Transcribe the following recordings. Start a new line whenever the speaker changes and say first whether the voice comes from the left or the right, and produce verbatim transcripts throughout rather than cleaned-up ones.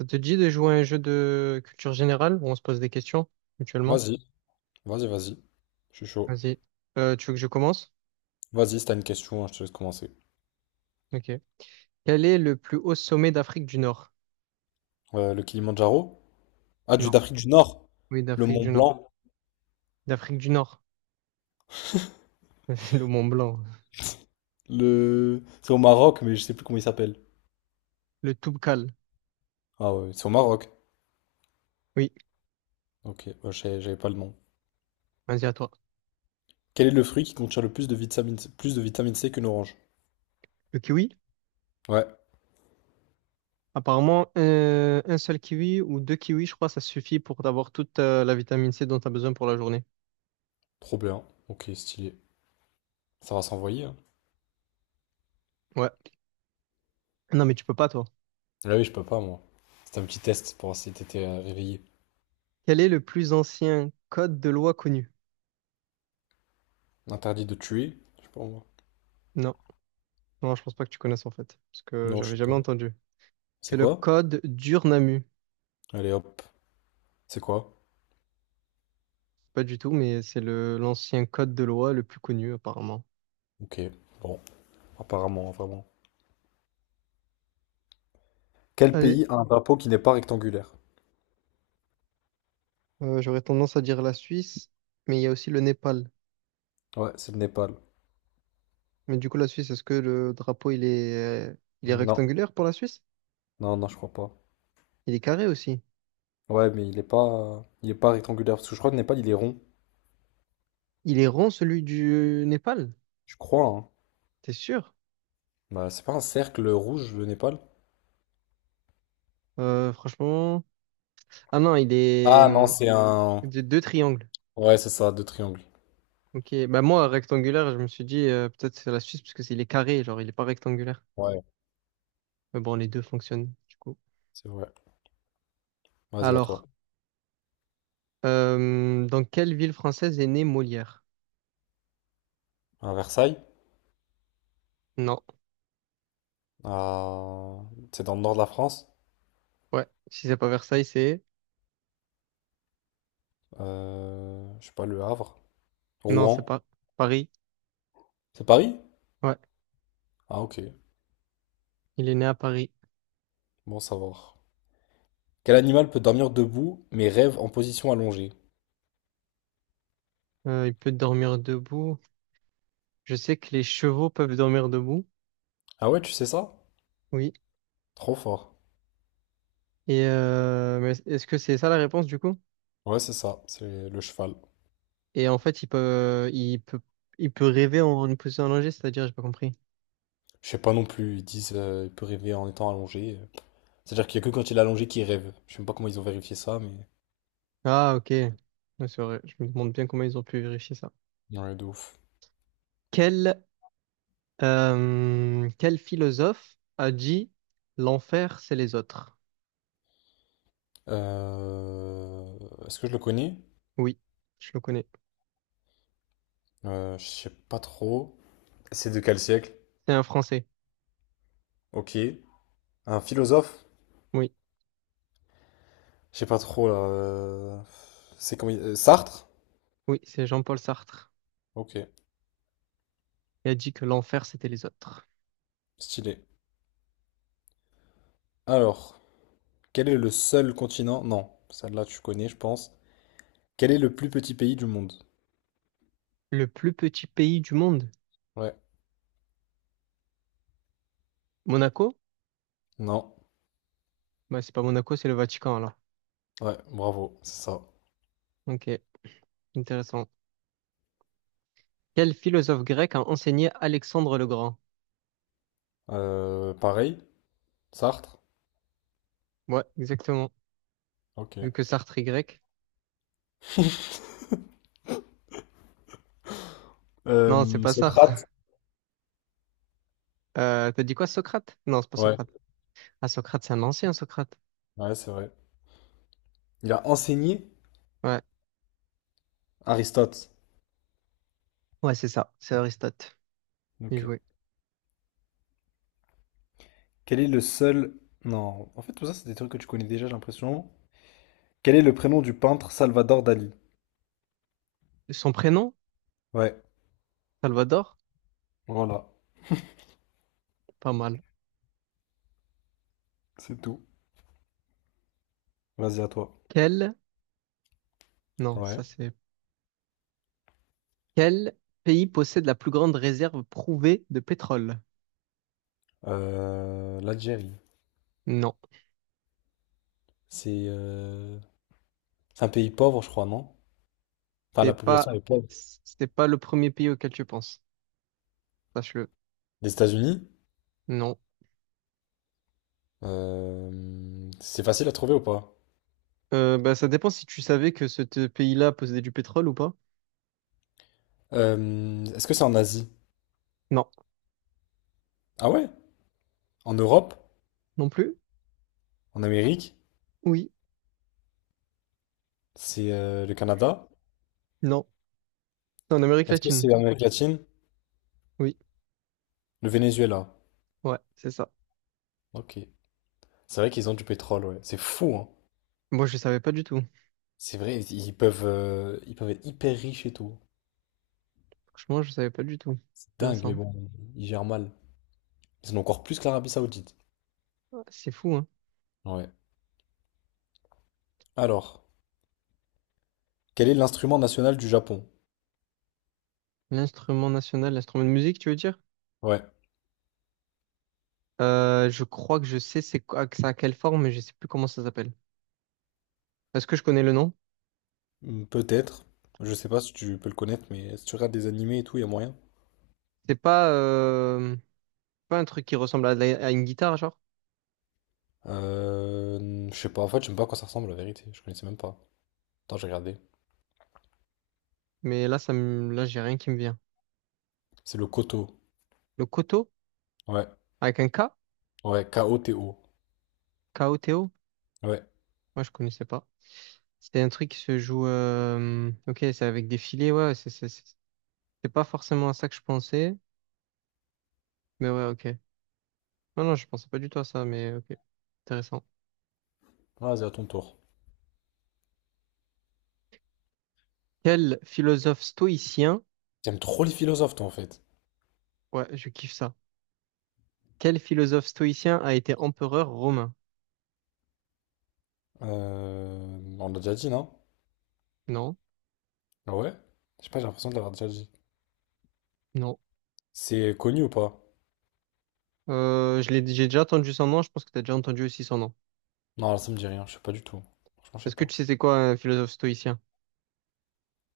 right: Ça te dit de jouer à un jeu de culture générale où on se pose des questions mutuellement?
left: Vas-y, vas-y, vas-y. Je suis chaud.
right: Vas-y. Euh, tu veux que je commence?
left: Vas-y, si t'as une question, hein, je te laisse commencer.
right: Ok. Quel est le plus haut sommet d'Afrique du Nord?
left: Euh, le Kilimandjaro? Ah, du
right: Non.
left: d'Afrique du Nord.
right: Oui,
left: Le
right: d'Afrique
left: Mont
right: du Nord.
left: Blanc.
right: D'Afrique du Nord. Le Mont Blanc.
left: Le... C'est au Maroc, mais je sais plus comment il s'appelle.
right: Le Toubkal.
left: Ah ouais, c'est au Maroc.
right: Oui.
left: Ok, ouais, je sais- j'avais pas le nom.
right: Vas-y, à toi.
left: Quel est le fruit qui contient le plus de vitamine C, plus de vitamine C qu'une orange?
right: Le kiwi?
left: Ouais,
right: Apparemment, euh, un seul kiwi ou deux kiwis, je crois, ça suffit pour avoir toute euh, la vitamine C dont tu as besoin pour la journée.
left: trop bien. Ok, stylé. Ça va s'envoyer, hein.
right: Ouais. Non, mais tu peux pas, toi.
left: Ah oui, je peux pas, moi. C'était un petit test pour voir si t'étais euh, réveillé.
right: Quel est le plus ancien code de loi connu?
left: Interdit de tuer? Je sais pas, moi.
right: Non. Non, je pense pas que tu connaisses en fait, parce que
left: Non, je
right: j'avais
left: sais
right: jamais
left: pas.
right: entendu.
left: C'est
right: C'est le
left: quoi?
right: code d'Urnamu.
left: Allez, hop. C'est quoi?
right: Pas du tout, mais c'est le l'ancien code de loi le plus connu apparemment.
left: Ok, bon. Apparemment, vraiment. Quel
right: Allez,
left: pays a un drapeau qui n'est pas rectangulaire?
right: euh, j'aurais tendance à dire la Suisse, mais il y a aussi le Népal.
left: Ouais, c'est le Népal.
right: Mais du coup, la Suisse, est-ce que le drapeau, il est, euh, il est
left: Non,
right: rectangulaire pour la Suisse?
left: non, non, je crois pas.
right: Il est carré aussi.
left: Ouais, mais il est pas, il est pas rectangulaire parce que je crois que le Népal il est rond.
right: Il est rond, celui du Népal?
left: Je crois, hein.
right: T'es sûr?
left: Bah, c'est pas un cercle rouge le Népal?
right: Euh, franchement... Ah non, il est
left: Ah non,
right: hum,
left: c'est un.
right: de deux triangles.
left: Ouais, c'est ça, deux triangles.
right: Ok, bah moi, rectangulaire, je me suis dit, euh, peut-être c'est la Suisse, parce que c'est- il est carré, genre, il est pas rectangulaire.
left: Ouais,
right: Mais bon, les deux fonctionnent, du coup.
left: c'est vrai. Vas-y, à toi.
right: Alors... Euh, dans quelle ville française est né Molière?
left: À Versailles,
right: Non.
left: à... c'est dans le nord de la France.
right: Ouais. Si c'est pas Versailles, c'est...
left: Euh, Je sais pas, Le Havre.
right: Non, c'est
left: Rouen.
right: pas Paris.
left: C'est Paris?
right: Ouais.
left: Ah ok,
right: Il est né à Paris.
left: bon savoir. Quel animal peut dormir debout mais rêve en position allongée?
right: Euh, il peut dormir debout. Je sais que les chevaux peuvent dormir debout.
left: Ah ouais, tu sais ça?
right: Oui.
left: Trop fort.
right: Et euh, mais est-ce que c'est ça la réponse du coup?
left: Ouais, c'est ça, c'est le cheval.
right: Et en fait, il peut, il peut, il peut rêver en une position allongée, c'est-à-dire, j'ai pas compris.
left: Je sais pas non plus, ils disent euh, il peut rêver en étant allongé. C'est-à-dire qu'il y a que quand il est allongé qu'il rêve. Je sais même pas comment ils ont vérifié ça, mais...
right: Ah, ok. Ouais, c'est vrai. Je me demande bien comment ils ont pu vérifier ça.
left: Ouais, de ouf.
right: Quel, euh, Quel philosophe a dit l'enfer, c'est les autres?
left: Euh, Est-ce que je le connais?
right: Oui, je le connais.
left: Euh, je sais pas trop. C'est de quel siècle?
right: C'est un Français.
left: Ok. Un philosophe?
right: Oui,
left: Je sais pas trop, là. euh, C'est comme... il- euh, Sartre?
right: oui, c'est Jean-Paul Sartre.
left: Ok,
right: Il a dit que l'enfer, c'était les autres.
left: stylé. Alors, quel est le seul continent? Non, celle-là tu connais, je pense. Quel est le plus petit pays du monde?
right: Le plus petit pays du monde.
left: Ouais.
right: Monaco?
left: Non.
right: Bah, c'est pas Monaco, c'est le Vatican, alors.
left: Ouais, bravo, c'est ça.
right: Ok, intéressant. Quel philosophe grec a enseigné Alexandre le Grand?
left: Euh, pareil, Sartre.
right: Ouais, exactement.
left: Ok.
right: Vu que Sartre est grec. Non, c'est
left: Euh,
right: pas Sartre.
left: Socrate.
right: Euh, t'as dit quoi, Socrate? Non, c'est pas
left: Ouais,
right: Socrate. Ah, Socrate, c'est un ancien Socrate.
left: ouais, c'est vrai. Il a enseigné
right: Ouais,
left: Aristote.
right: ouais, c'est ça. C'est Aristote. Bien
left: Ok.
right: joué.
left: Quel est le seul... Non, en fait, tout ça, c'est des trucs que tu connais déjà, j'ai l'impression. Quel est le prénom du peintre Salvador Dali?
right: Son prénom?
left: Ouais,
right: Salvador?
left: voilà,
right: Pas mal.
left: c'est tout. Vas-y, à toi.
right: Quel? Non, ça
left: Ouais.
right: c'est Quel pays possède la plus grande réserve prouvée de pétrole?
left: Euh, L'Algérie.
right: Non,
left: C'est euh, c'est un pays pauvre, je crois, non? Enfin,
right: c'est
left: la population
right: pas
left: est pauvre.
right: c'est pas le premier pays auquel tu penses. Sache-le.
left: Des États-Unis?
right: Non.
left: Euh, c'est facile à trouver ou pas?
right: Euh, bah, ça dépend si tu savais que ce te- pays-là possédait du pétrole ou pas.
left: Euh, est-ce que c'est en Asie?
right: Non.
left: Ah ouais? En Europe?
right: Non plus?
left: En Amérique?
right: Oui.
left: C'est euh, Le Canada?
right: Non. C'est en Amérique
left: Est-ce que
right: latine.
left: c'est l'Amérique latine?
right: Oui.
left: Le Venezuela.
right: Ouais, c'est ça.
left: Ok. C'est vrai qu'ils ont du pétrole, ouais. C'est fou, hein.
right: Moi, je savais pas du tout.
left: C'est vrai, ils peuvent, euh, ils peuvent être hyper riches et tout.
right: Franchement, je savais pas du tout.
left: C'est dingue, mais
right: Intéressant.
left: bon, ils gèrent mal. Ils en ont encore plus que l'Arabie Saoudite.
right: Ouais, c'est fou, hein.
left: Ouais. Alors, quel est l'instrument national du Japon?
right: L'instrument national, l'instrument de musique, tu veux dire?
left: Ouais.
right: Euh, je crois que je sais c'est quoi, que ça a quelle forme, mais je sais plus comment ça s'appelle. Est-ce que je connais le nom?
left: Hmm, peut-être. Je sais pas si tu peux le connaître, mais si tu regardes des animés et tout, il y a moyen.
right: C'est pas, euh, pas un truc qui ressemble à, de la- à une guitare, genre.
left: Euh, je sais pas, en fait, je sais même pas à quoi ça ressemble, la vérité. Je connaissais même pas. Attends, j'ai regardé.
right: Mais là, ça me, là, j'ai rien qui me vient.
left: C'est le Koto.
right: Le koto,
left: Ouais.
right: avec un ka,
left: Ouais, K O T O.
right: ka o té o.
left: Ouais.
right: Moi, je connaissais pas. C'était un truc qui se joue. euh, Ok, c'est avec des filets, ouais. C'est c'est- c'est- c'est pas forcément à ça que je pensais. Mais ouais, ok. Non, non, je pensais pas du tout à ça, mais ok. Intéressant.
left: Vas-y, à ton tour.
right: Quel philosophe stoïcien.
left: T'aimes trop les philosophes, toi, en fait.
right: Ouais, je kiffe ça. Quel philosophe stoïcien a été empereur romain?
left: Euh, On l'a déjà dit, non?
right: Non,
left: Ah ouais? Je sais pas, j'ai l'impression de l'avoir déjà dit.
right: non.
left: C'est connu ou pas?
right: Euh, je l'ai, j'ai déjà entendu son nom, je pense que t'as déjà entendu aussi son nom.
left: Non, là, ça me dit rien. Je sais pas du tout. Franchement, je sais
right: Est-ce que
left: pas.
right: tu sais c'est quoi un philosophe stoïcien?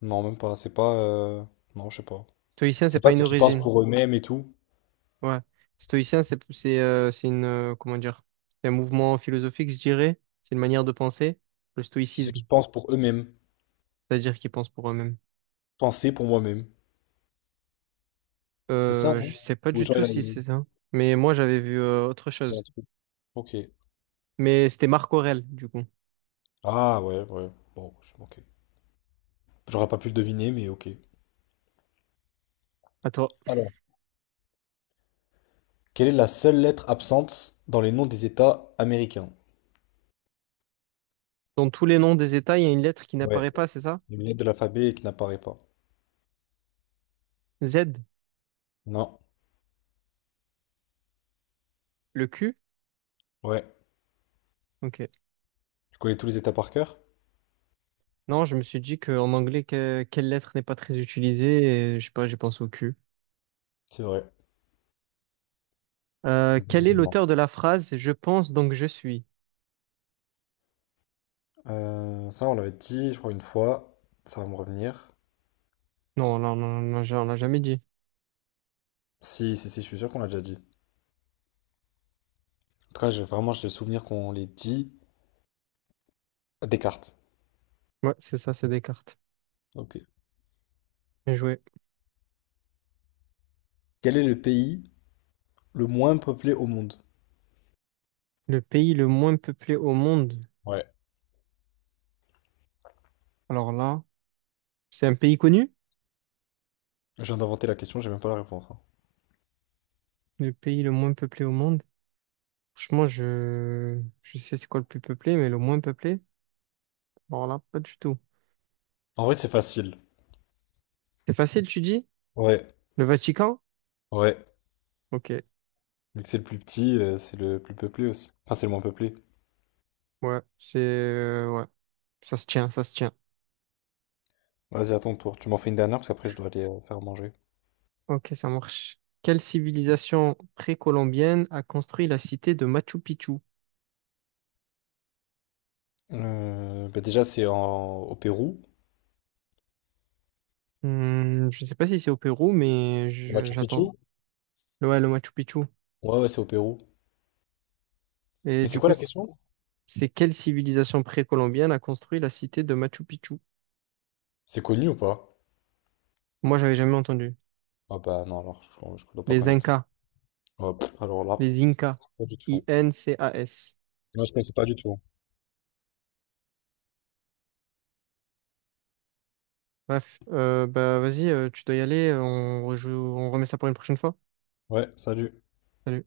left: Non, même pas. C'est pas. Euh, Non, je sais pas.
right: Stoïcien, c'est
left: C'est pas
right: pas une
left: ceux qui pensent
right: origine.
left: pour eux-mêmes et tout.
right: Ouais. Stoïcien, c'est c'est euh, c'est une euh, comment dire? C'est un mouvement philosophique, je dirais. C'est une manière de penser. Le
left: C'est ceux
right: stoïcisme,
left: qui pensent pour eux-mêmes.
right: c'est-à-dire qu'ils pensent pour eux-mêmes.
left: Penser pour moi-même. C'est ça,
right: Euh, je
left: non?
right: sais pas
left: Ou
right: du
left: genre,
right: tout
left: il a.
right: si
left: il-
right: c'est ça. Mais moi, j'avais vu euh, autre
left: c'est un
right: chose.
left: truc. Ok.
right: Mais c'était Marc Aurèle, du coup.
left: Ah ouais, ouais. Bon, je... ok. J'aurais pas pu le deviner, mais ok.
right: Attends.
left: Quelle est la seule lettre absente dans les noms des États américains?
right: Dans tous les noms des États, il y a une lettre qui
left: Ouais.
right: n'apparaît pas, c'est ça?
left: Une lettre de l'alphabet qui n'apparaît pas.
right: Z,
left: Non.
right: le ku?
left: Ouais.
right: Ok.
left: Tu connais tous les États par cœur?
right: Non, je me suis dit qu'en anglais, que- quelle lettre n'est pas très utilisée? Et, je sais pas, j'ai pensé au ku.
left: C'est vrai.
right: Euh, quel est
left: Deuxièmement.
right: l'auteur de la phrase Je pense donc je suis?
left: Euh, ça, on l'avait dit, je crois, une fois. Ça va me revenir.
right: Non, non, non, non, on l'a jamais dit.
left: Si, si, si, je suis sûr qu'on l'a déjà dit. En tout cas, j'ai vraiment, j'ai le souvenir qu'on l'ait dit. Descartes.
right: Ouais, c'est ça, c'est Descartes.
left: Ok.
right: Bien joué.
left: Quel est le pays le moins peuplé au monde?
right: Le pays le moins peuplé au monde.
left: Ouais.
right: Alors là, c'est un pays connu?
left: Je viens d'inventer la question, j'ai même pas la réponse, hein.
right: Le pays le moins peuplé au monde. Franchement, je, je sais c'est quoi le plus peuplé, mais le moins peuplé? Alors là, pas du tout.
left: En vrai, c'est facile.
right: C'est facile, tu dis?
left: Ouais.
right: Le Vatican?
left: Ouais.
right: Ok.
left: Vu que c'est le plus petit, euh, c'est le plus peuplé aussi. Enfin, c'est le moins peuplé.
right: Ouais, c'est, euh, ouais. Ça se tient, ça se tient.
left: Vas-y, à ton tour. Tu m'en fais une dernière parce qu'après je dois aller euh, faire manger.
right: Ok, ça marche. Quelle civilisation précolombienne a construit la cité de Machu Picchu?
left: Euh, bah déjà, c'est en... au Pérou.
right: Hmm, je sais pas si c'est au Pérou, mais
left: Au
right: je-
left: Machu
right: j'attends.
left: Picchu?
right: Ouais, le Machu Picchu.
left: Ouais, ouais, c'est au Pérou.
right: Et
left: Mais c'est
right: du
left: quoi
right: coup,
left: la
right: c-
left: question?
right: c'est quelle civilisation précolombienne a construit la cité de Machu Picchu?
left: C'est connu ou pas?
right: Moi, j'avais jamais entendu.
left: Ah bah non, alors je, je dois pas
right: Les
left: connaître.
right: Incas.
left: Ouais, pff, alors là,
right: Les Incas.
left: pas du tout.
right: i en cé a es.
left: Non, je connaissais pas du tout.
right: Bref, euh, bah vas-y, euh, tu dois y aller. On rejoue, on remet ça pour une prochaine fois.
left: Ouais, salut.
right: Salut.